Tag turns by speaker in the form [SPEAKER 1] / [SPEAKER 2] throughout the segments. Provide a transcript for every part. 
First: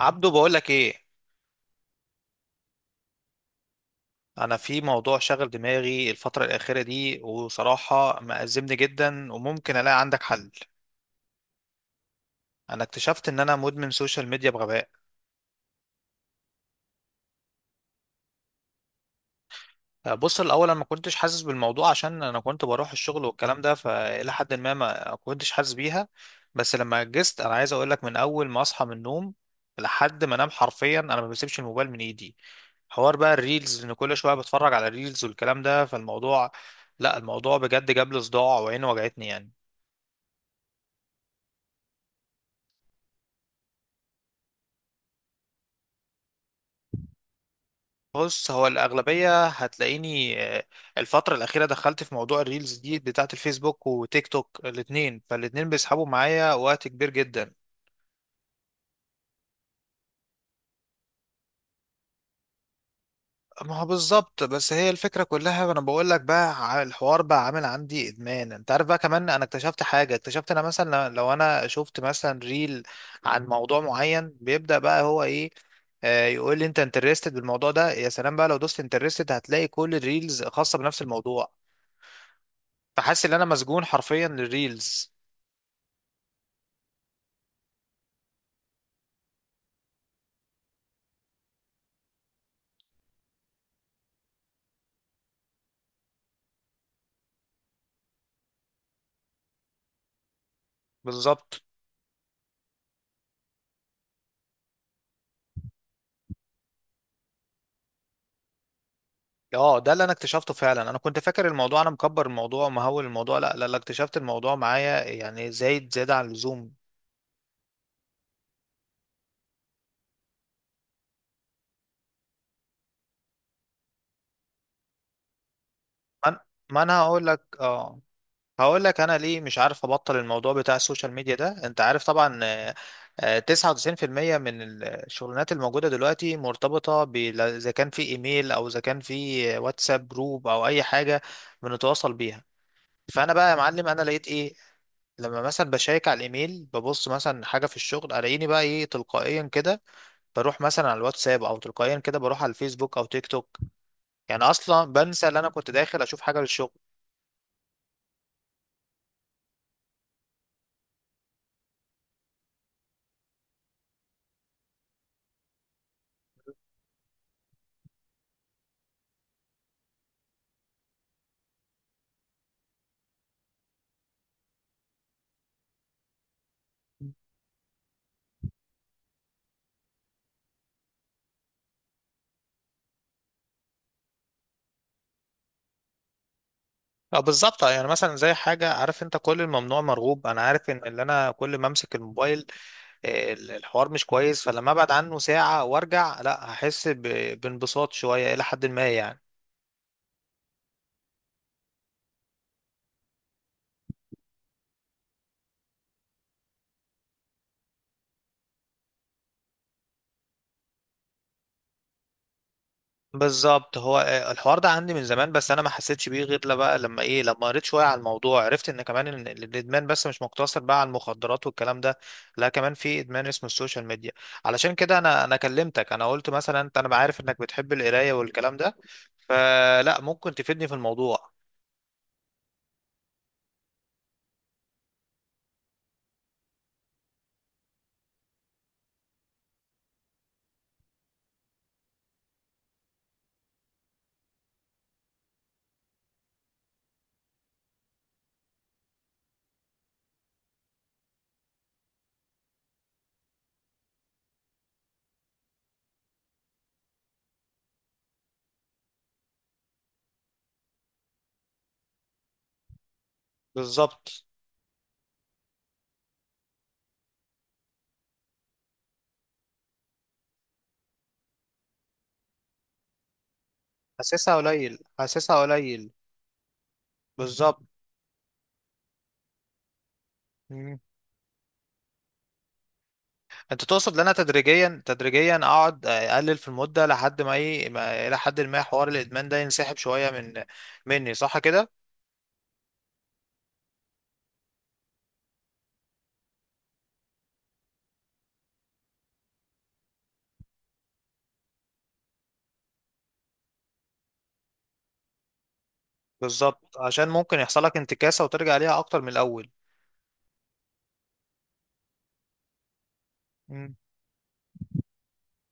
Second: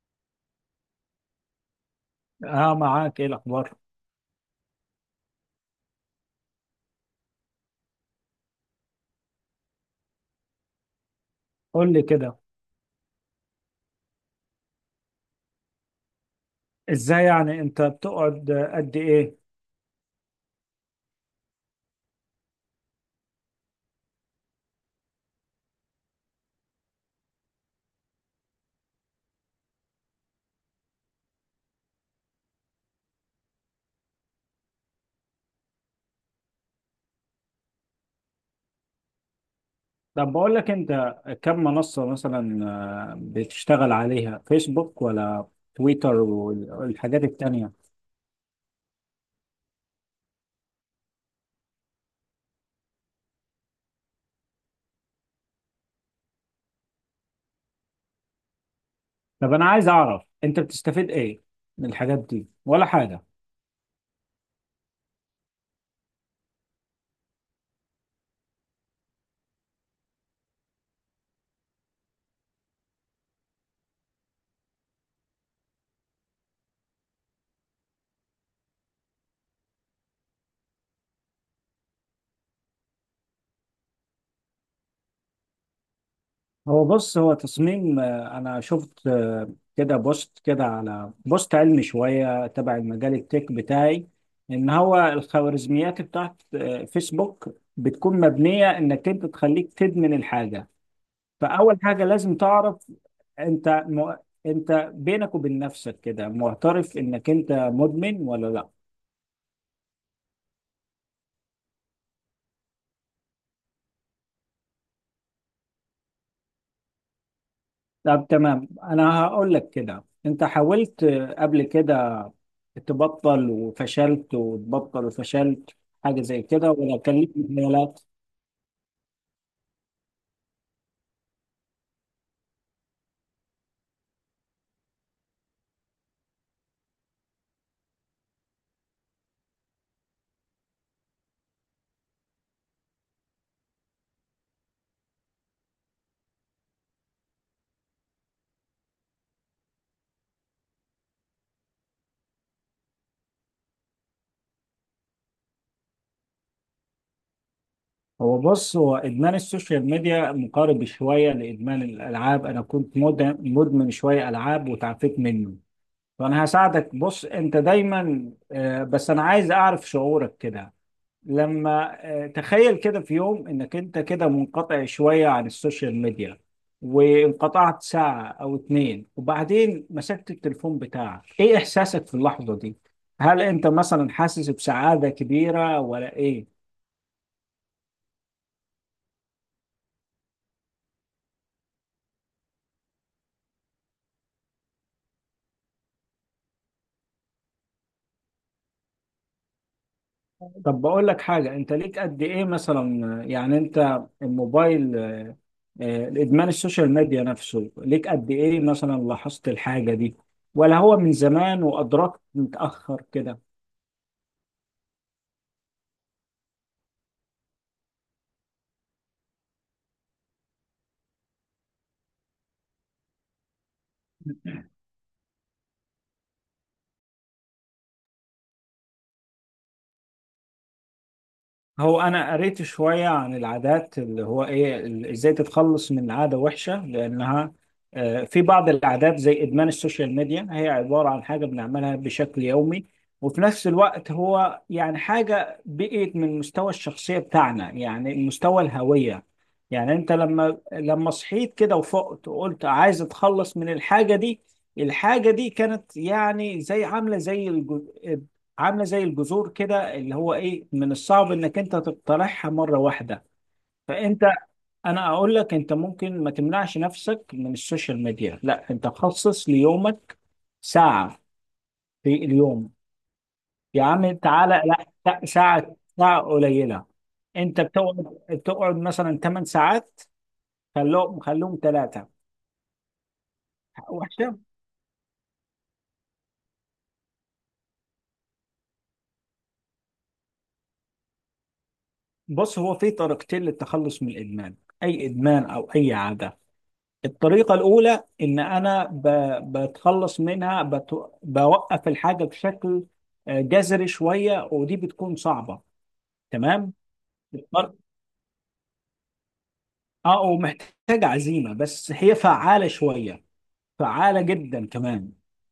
[SPEAKER 1] عبدو بقول لك ايه؟
[SPEAKER 2] اه، معاك ايه الاخبار؟
[SPEAKER 1] انا في موضوع شغل دماغي الفتره الاخيره دي، وصراحه مأزمني جدا وممكن الاقي عندك حل.
[SPEAKER 2] قول لي كده.
[SPEAKER 1] انا اكتشفت ان انا مدمن سوشيال ميديا بغباء.
[SPEAKER 2] ازاي، يعني انت بتقعد قد ايه؟
[SPEAKER 1] بص الاول، انا ما كنتش حاسس بالموضوع عشان انا كنت بروح الشغل والكلام ده، فالى حد ما ما كنتش حاسس بيها. بس لما جست، انا عايز اقول لك من اول ما اصحى من النوم لحد ما انام حرفيا انا ما بسيبش الموبايل من ايدي. حوار بقى الريلز، ان كل شويه بتفرج على الريلز والكلام ده. فالموضوع، لا الموضوع بجد جاب لي صداع وعيني وجعتني يعني.
[SPEAKER 2] طب بقول لك انت، كم منصة مثلا، بتشتغل عليها فيسبوك ولا تويتر والحاجات التانية؟
[SPEAKER 1] بص هو الأغلبية هتلاقيني الفترة الأخيرة دخلت في موضوع الريلز دي بتاعة الفيسبوك وتيك توك، الاتنين فالاتنين بيسحبوا معايا وقت كبير جدا.
[SPEAKER 2] طب انا عايز اعرف، انت بتستفيد ايه من الحاجات دي ولا حاجة؟
[SPEAKER 1] ما هو بالظبط، بس هي الفكرة كلها. أنا بقول لك بقى، الحوار بقى عامل عندي إدمان. أنت عارف بقى، كمان أنا اكتشفت حاجة، اكتشفت أنا مثلا لو أنا شفت مثلا ريل عن موضوع معين، بيبدأ بقى هو إيه؟ يقول لي انت انترستد بالموضوع ده. يا سلام بقى، لو دوست انترستد هتلاقي كل الريلز خاصة بنفس الموضوع. فحاسس ان انا مسجون حرفيا للريلز.
[SPEAKER 2] بص هو تصميم، انا شفت كده بوست كده، على بوست علمي شويه تبع المجال التك بتاعي. ان هو الخوارزميات بتاعت فيسبوك بتكون مبنيه انك انت تخليك تدمن الحاجه.
[SPEAKER 1] بالظبط،
[SPEAKER 2] فاول حاجه لازم تعرف، انت م... انت بينك وبين نفسك كده معترف انك انت مدمن ولا لا؟
[SPEAKER 1] اه ده اللي انا اكتشفته فعلا. انا كنت فاكر الموضوع انا مكبر الموضوع ومهول الموضوع، لا لا لا، اكتشفت الموضوع معايا يعني زايد زيادة عن اللزوم.
[SPEAKER 2] طب تمام، انا هقول لك كده. انت حاولت قبل كده تبطل وفشلت، وتبطل وفشلت، حاجة
[SPEAKER 1] ما أنا-
[SPEAKER 2] زي كده،
[SPEAKER 1] ما
[SPEAKER 2] ولا
[SPEAKER 1] انا
[SPEAKER 2] كان
[SPEAKER 1] هقول
[SPEAKER 2] ليك
[SPEAKER 1] لك
[SPEAKER 2] مجالات؟
[SPEAKER 1] اه هقول لك انا ليه مش عارف ابطل الموضوع بتاع السوشيال ميديا ده. انت عارف طبعا، 99% من الشغلانات الموجودة دلوقتي مرتبطة اذا كان في ايميل او اذا كان في واتساب جروب او اي حاجة بنتواصل بيها. فانا بقى يا معلم، انا لقيت ايه؟ لما مثلا بشيك على الايميل، ببص مثلا حاجه في الشغل، الاقيني بقى ايه تلقائيا كده بروح مثلا على الواتساب، او تلقائيا كده بروح على الفيسبوك او تيك توك. يعني اصلا بنسى ان انا كنت داخل اشوف حاجه للشغل.
[SPEAKER 2] بص هو إدمان السوشيال ميديا مقارب شوية لإدمان الألعاب. أنا كنت مدمن شوية ألعاب وتعافيت منه. فأنا هساعدك. بص، أنت دايما، بس أنا عايز أعرف شعورك كده، لما تخيل كده في يوم انك انت كده منقطع شوية عن السوشيال ميديا، وانقطعت ساعة او 2، وبعدين مسكت التليفون بتاعك، ايه احساسك في اللحظة دي؟ هل انت مثلا حاسس بسعادة كبيرة ولا ايه؟
[SPEAKER 1] اه بالظبط، يعني مثلا زي حاجه، عارف انت كل الممنوع مرغوب. انا عارف ان اللي انا كل ما امسك الموبايل، الحوار مش كويس. فلما ابعد عنه ساعه وارجع، لا هحس بانبساط شويه الى حد ما يعني.
[SPEAKER 2] طب بقول لك حاجة، انت ليك قد ايه مثلا، يعني انت الموبايل، الادمان السوشيال ميديا نفسه ليك قد ايه، مثلا لاحظت الحاجة دي؟ ولا هو من زمان وادركت متأخر كده؟
[SPEAKER 1] بالظبط، هو الحوار ده عندي من زمان، بس انا ما حسيتش بيه غير لا بقى لما ايه، لما قريت شويه على الموضوع، عرفت ان كمان إن الادمان بس مش مقتصر بقى على المخدرات والكلام ده. لا كمان في ادمان اسمه السوشيال ميديا. علشان كده انا كلمتك. انا قلت مثلا انت، انا عارف انك بتحب القرايه والكلام ده، فلا ممكن تفيدني في الموضوع.
[SPEAKER 2] هو انا قريت شويه عن العادات، اللي هو ايه، ازاي تتخلص من عاده وحشه، لانها في بعض العادات زي ادمان السوشيال ميديا، هي عباره عن حاجه بنعملها بشكل يومي. وفي نفس الوقت هو يعني حاجه بقيت من مستوى الشخصيه بتاعنا، يعني مستوى الهويه. يعني انت لما صحيت كده وفقت وقلت عايز اتخلص من الحاجه دي، الحاجه دي كانت يعني زي، عامله زي الجذور كده، اللي هو ايه من الصعب انك انت تقترحها مره واحده. فانت
[SPEAKER 1] بالظبط.
[SPEAKER 2] انا اقول لك، انت ممكن ما تمنعش نفسك من السوشيال ميديا، لا انت خصص ليومك ساعه في اليوم. يا عم
[SPEAKER 1] حاسسها
[SPEAKER 2] تعالى،
[SPEAKER 1] قليل
[SPEAKER 2] لا لا،
[SPEAKER 1] حاسسها
[SPEAKER 2] ساعه،
[SPEAKER 1] قليل
[SPEAKER 2] ساعه قليله. انت
[SPEAKER 1] بالظبط.
[SPEAKER 2] بتقعد مثلا 8 ساعات، خلوهم 3.
[SPEAKER 1] انت تقصد ان انا
[SPEAKER 2] وحشه.
[SPEAKER 1] تدريجيا تدريجيا اقعد اقلل في المده لحد ما ايه الى حد ما حوار الادمان ده ينسحب شويه من مني، صح كده؟
[SPEAKER 2] بص، هو في طريقتين للتخلص من الادمان، اي ادمان او اي عاده. الطريقة الأولى إن أنا بتخلص منها، بوقف الحاجة بشكل جذري شوية، ودي بتكون صعبة. تمام؟
[SPEAKER 1] بالظبط، عشان ممكن يحصل
[SPEAKER 2] الطر-
[SPEAKER 1] لك انتكاسه وترجع ليها اكتر من الاول.
[SPEAKER 2] اه، ومحتاجة عزيمة، بس هي فعالة شوية،
[SPEAKER 1] مم.
[SPEAKER 2] فعالة جدا كمان.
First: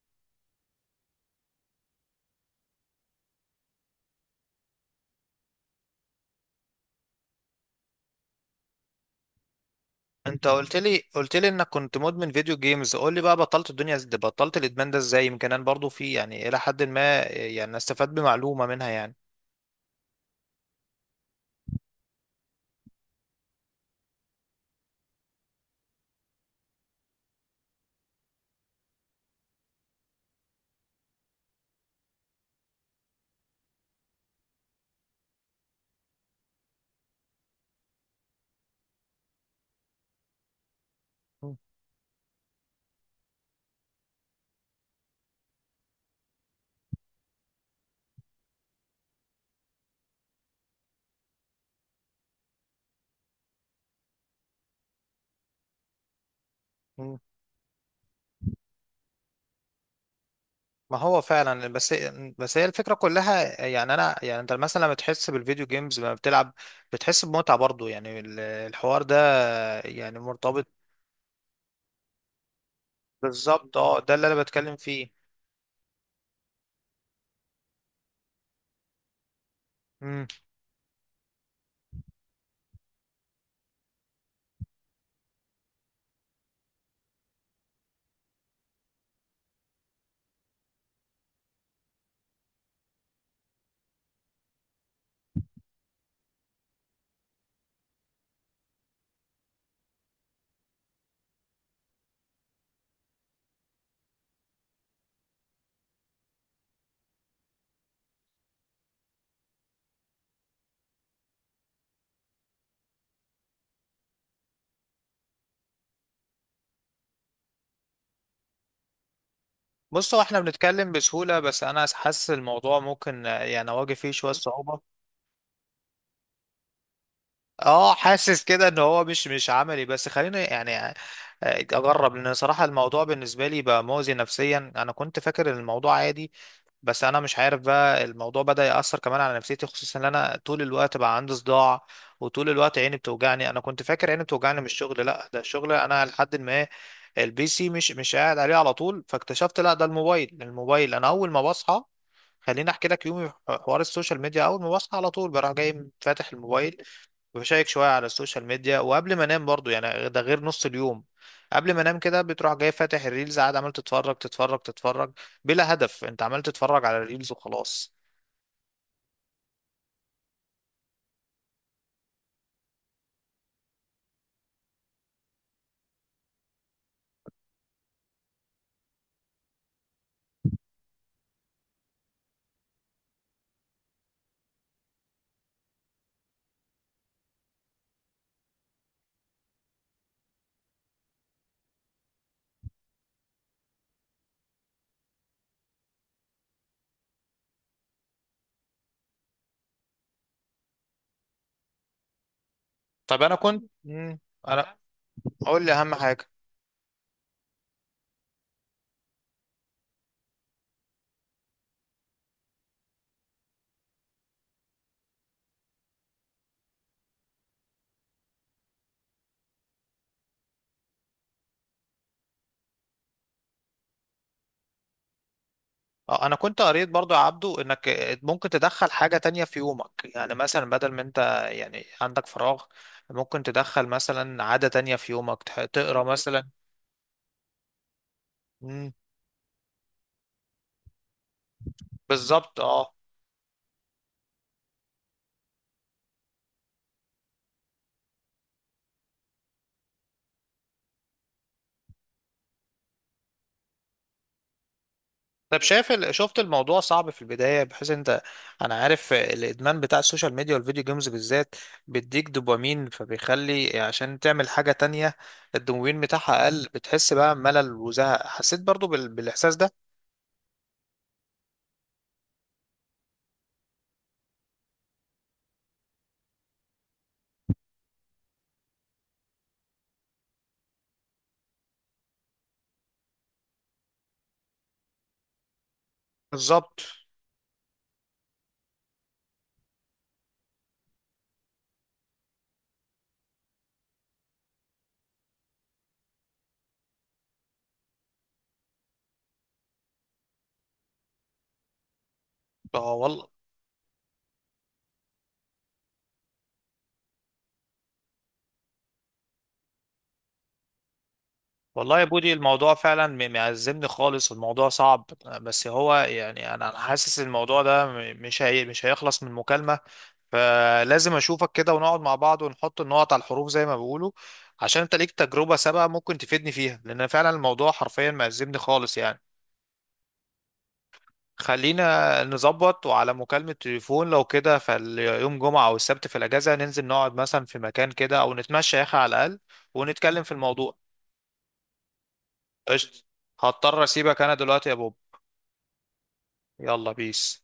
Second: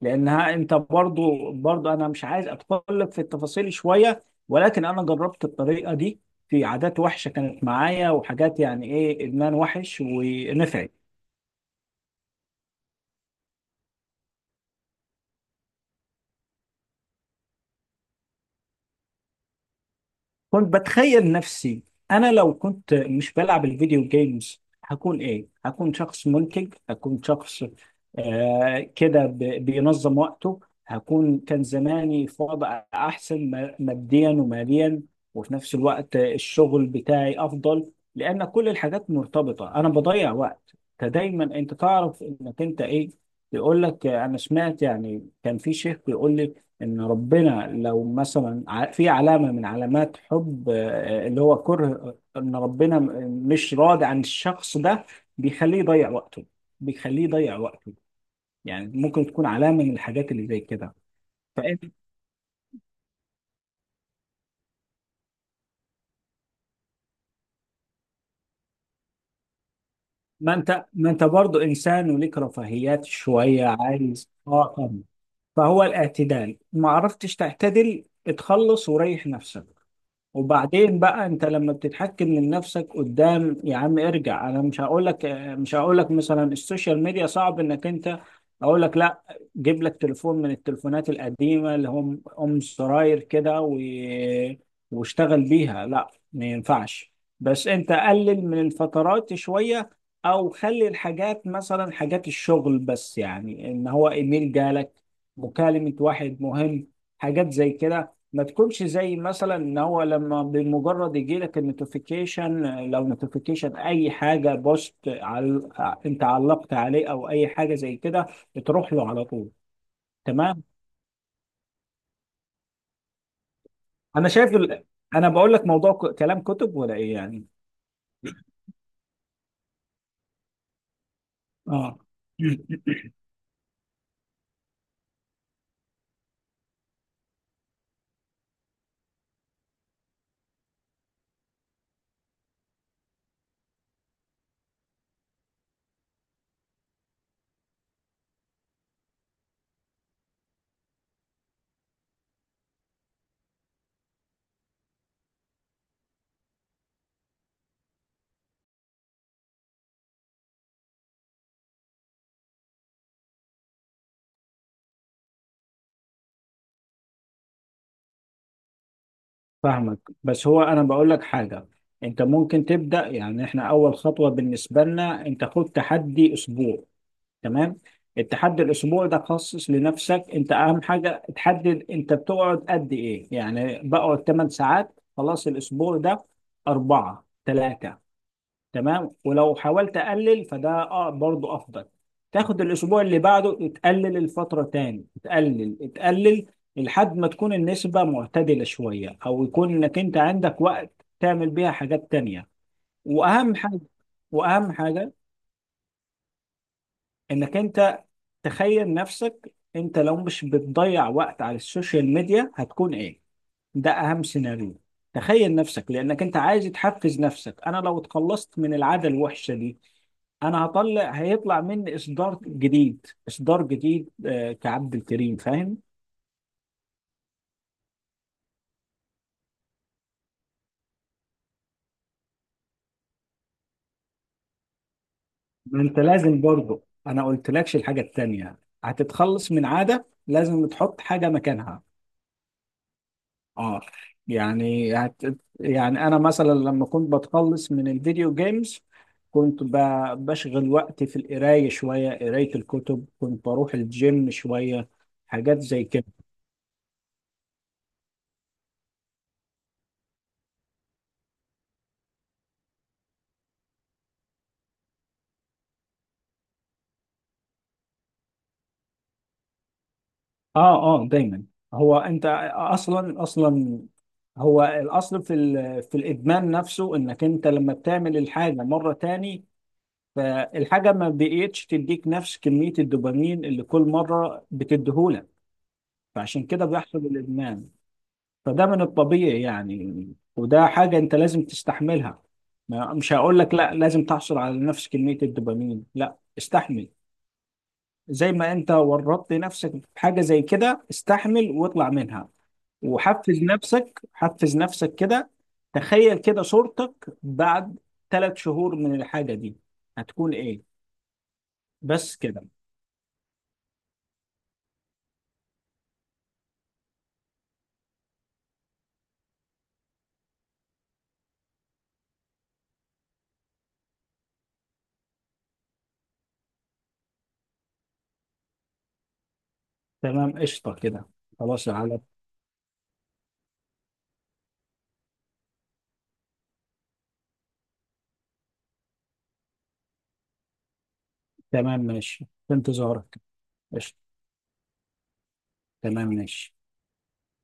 [SPEAKER 2] لأنها أنت، برضو أنا مش عايز أتطرق في التفاصيل شوية، ولكن أنا جربت الطريقة دي في عادات وحشة كانت معايا، وحاجات يعني إيه، إدمان وحش،
[SPEAKER 1] انت قلت
[SPEAKER 2] ونفعت.
[SPEAKER 1] لي، قلت لي انك كنت مدمن فيديو جيمز. قول لي بقى، بطلت الدنيا ازاي، بطلت الادمان ده ازاي، يمكن انا برضو في يعني الى حد ما يعني استفاد بمعلومه منها يعني.
[SPEAKER 2] كنت بتخيل نفسي، انا لو كنت مش بلعب الفيديو جيمز هكون ايه. هكون شخص منتج، هكون شخص كده بينظم وقته. هكون كان زماني في وضع احسن، ماديا وماليا. وفي نفس الوقت الشغل بتاعي افضل، لان كل الحاجات مرتبطة. انا بضيع وقت، فدايما انت تعرف انك انت ايه. بيقول لك، انا سمعت يعني كان في شيخ بيقول لي، ان ربنا لو مثلا في علامه من علامات حب، اللي هو كره ان ربنا مش راضي عن الشخص ده، بيخليه يضيع وقته.
[SPEAKER 1] مم.
[SPEAKER 2] بيخليه يضيع وقته. يعني ممكن تكون علامه من الحاجات اللي زي كده.
[SPEAKER 1] ما هو فعلا
[SPEAKER 2] فانت،
[SPEAKER 1] بس، بس هي الفكره كلها يعني. انا يعني انت مثلا لما تحس بالفيديو جيمز، لما بتلعب بتحس بمتعه برضو يعني، الحوار ده يعني
[SPEAKER 2] ما
[SPEAKER 1] مرتبط.
[SPEAKER 2] انت ما انت برضه انسان وليك رفاهيات شويه،
[SPEAKER 1] بالظبط، اه ده اللي
[SPEAKER 2] عايز،
[SPEAKER 1] انا
[SPEAKER 2] اه
[SPEAKER 1] بتكلم
[SPEAKER 2] طبعا.
[SPEAKER 1] فيه.
[SPEAKER 2] فهو الاعتدال، ما عرفتش تعتدل، اتخلص وريح نفسك.
[SPEAKER 1] امم
[SPEAKER 2] وبعدين بقى انت لما بتتحكم من نفسك، قدام يا عم ارجع. انا مش هقول لك، مثلا السوشيال ميديا صعب انك انت. اقول لك لا، جيب لك تليفون من التليفونات القديمه اللي هم ام زراير كده واشتغل بيها. لا ما ينفعش. بس انت قلل من الفترات شويه، او خلي الحاجات مثلا حاجات الشغل بس، يعني ان هو ايميل جالك، مكالمه واحد مهم، حاجات زي كده. ما تكونش زي مثلا ان هو لما بمجرد يجي لك النوتيفيكيشن، لو نوتيفيكيشن اي حاجه، بوست انت علقت عليه او اي حاجه زي كده، بتروح له على طول.
[SPEAKER 1] بص هو احنا
[SPEAKER 2] تمام،
[SPEAKER 1] بنتكلم بسهوله، بس انا حاسس الموضوع ممكن يعني اواجه فيه
[SPEAKER 2] انا
[SPEAKER 1] شويه
[SPEAKER 2] شايف
[SPEAKER 1] صعوبه.
[SPEAKER 2] انا بقول لك موضوع كلام كتب ولا ايه يعني؟
[SPEAKER 1] اه حاسس كده ان هو مش عملي، بس خليني يعني
[SPEAKER 2] اه،
[SPEAKER 1] اجرب لان صراحه الموضوع بالنسبه لي بقى مؤذي نفسيا. انا كنت فاكر إن الموضوع عادي، بس انا مش عارف بقى الموضوع بدأ يأثر كمان على نفسيتي، خصوصا ان انا طول الوقت بقى عندي صداع وطول الوقت عيني بتوجعني. انا كنت فاكر عيني بتوجعني من الشغل، لا ده الشغل انا لحد ما البي سي مش قاعد عليه على طول. فاكتشفت لا ده الموبايل، الموبايل انا اول ما بصحى. خليني احكي لك يومي في حوار السوشيال ميديا. اول ما بصحى على طول بروح جاي فاتح الموبايل وبشيك شوية على السوشيال ميديا، وقبل ما انام برضو، يعني ده غير نص اليوم، قبل ما انام كده بتروح جاي فاتح الريلز، قاعد عمال تتفرج تتفرج تتفرج بلا هدف. انت عمال تتفرج على الريلز وخلاص.
[SPEAKER 2] فاهمك. بس هو انا بقول لك حاجه، انت ممكن تبدا، يعني احنا اول خطوه بالنسبه لنا، انت خد تحدي اسبوع. تمام؟ التحدي الاسبوعي ده خصص لنفسك. انت اهم حاجه تحدد انت بتقعد قد ايه، يعني بقعد 8 ساعات، خلاص الاسبوع ده 4، 3. تمام. ولو حاولت اقلل فده اه برضه افضل. تاخد الاسبوع اللي بعده تقلل الفتره تاني، تقلل، تقلل، لحد ما تكون النسبه معتدله شويه، او يكون انك انت عندك وقت تعمل بيها حاجات تانيه.
[SPEAKER 1] طب انا
[SPEAKER 2] واهم
[SPEAKER 1] كنت
[SPEAKER 2] حاجه، واهم
[SPEAKER 1] انا،
[SPEAKER 2] حاجه
[SPEAKER 1] قول لي اهم حاجة.
[SPEAKER 2] انك انت تخيل نفسك، انت لو مش بتضيع وقت على السوشيال ميديا هتكون ايه. ده اهم سيناريو. تخيل نفسك، لانك انت عايز تحفز نفسك. انا لو اتخلصت من العادة الوحشة دي، انا هطلع، هيطلع مني اصدار جديد، اصدار جديد كعبد الكريم فاهم.
[SPEAKER 1] اه انا كنت قريت برضو يا عبدو انك ممكن تدخل حاجة تانية في يومك، يعني مثلا بدل ما انت يعني عندك فراغ، ممكن تدخل مثلا عادة تانية في يومك،
[SPEAKER 2] ما انت
[SPEAKER 1] تقرا
[SPEAKER 2] لازم
[SPEAKER 1] مثلا.
[SPEAKER 2] برضه، انا قلت لكش الحاجة التانية،
[SPEAKER 1] مم.
[SPEAKER 2] هتتخلص من عادة لازم تحط حاجة مكانها.
[SPEAKER 1] بالظبط اه.
[SPEAKER 2] اه. يعني يعني انا مثلا لما كنت بتخلص من الفيديو جيمز، كنت بشغل وقتي في القرايه شويه، قرايه الكتب، كنت بروح الجيم شويه، حاجات
[SPEAKER 1] طب
[SPEAKER 2] زي
[SPEAKER 1] شايف
[SPEAKER 2] كده.
[SPEAKER 1] شفت الموضوع صعب في البداية بحيث انت، انا عارف الادمان بتاع السوشيال ميديا والفيديو جيمز بالذات بيديك دوبامين، فبيخلي عشان تعمل حاجة تانية الدوبامين بتاعها اقل، بتحس بقى ملل وزهق. حسيت برضو بالاحساس ده.
[SPEAKER 2] اه اه، دايما. هو انت، اصلا، هو الاصل في في الادمان نفسه، انك انت لما بتعمل الحاجه مره تاني، فالحاجه ما بقيتش تديك نفس كميه الدوبامين اللي كل مره بتديهولك، فعشان كده
[SPEAKER 1] بالظبط
[SPEAKER 2] بيحصل الادمان. فده من الطبيعي يعني، وده حاجة انت لازم تستحملها. مش هقول لك لا لازم تحصل على نفس كمية الدوبامين، لا استحمل. زي ما انت ورطت نفسك في حاجة زي كده، استحمل واطلع منها.
[SPEAKER 1] اه والله.
[SPEAKER 2] وحفز نفسك، حفز نفسك كده. تخيل كده صورتك بعد 3 شهور من الحاجة دي، هتكون ايه.
[SPEAKER 1] والله يا
[SPEAKER 2] بس
[SPEAKER 1] بودي
[SPEAKER 2] كده.
[SPEAKER 1] الموضوع فعلا معزمني خالص. الموضوع صعب، بس هو يعني أنا حاسس إن الموضوع ده مش هيخلص من مكالمة. فلازم اشوفك كده ونقعد مع بعض ونحط النقط على الحروف زي ما بيقولوا، عشان انت ليك تجربة سابقة ممكن تفيدني فيها، لان فعلا الموضوع حرفيا معزمني خالص يعني.
[SPEAKER 2] تمام، قشطة كده. خلاص، على
[SPEAKER 1] خلينا نظبط وعلى مكالمة تليفون لو كده، فاليوم جمعة او السبت في الاجازة ننزل نقعد مثلا في مكان كده، او نتمشى يا اخي على الاقل ونتكلم في الموضوع.
[SPEAKER 2] تمام، ماشي. في
[SPEAKER 1] قشطة.
[SPEAKER 2] انتظارك.
[SPEAKER 1] هضطر
[SPEAKER 2] قشطة،
[SPEAKER 1] اسيبك انا دلوقتي يا بوب.
[SPEAKER 2] تمام ماشي.
[SPEAKER 1] يلا بيس.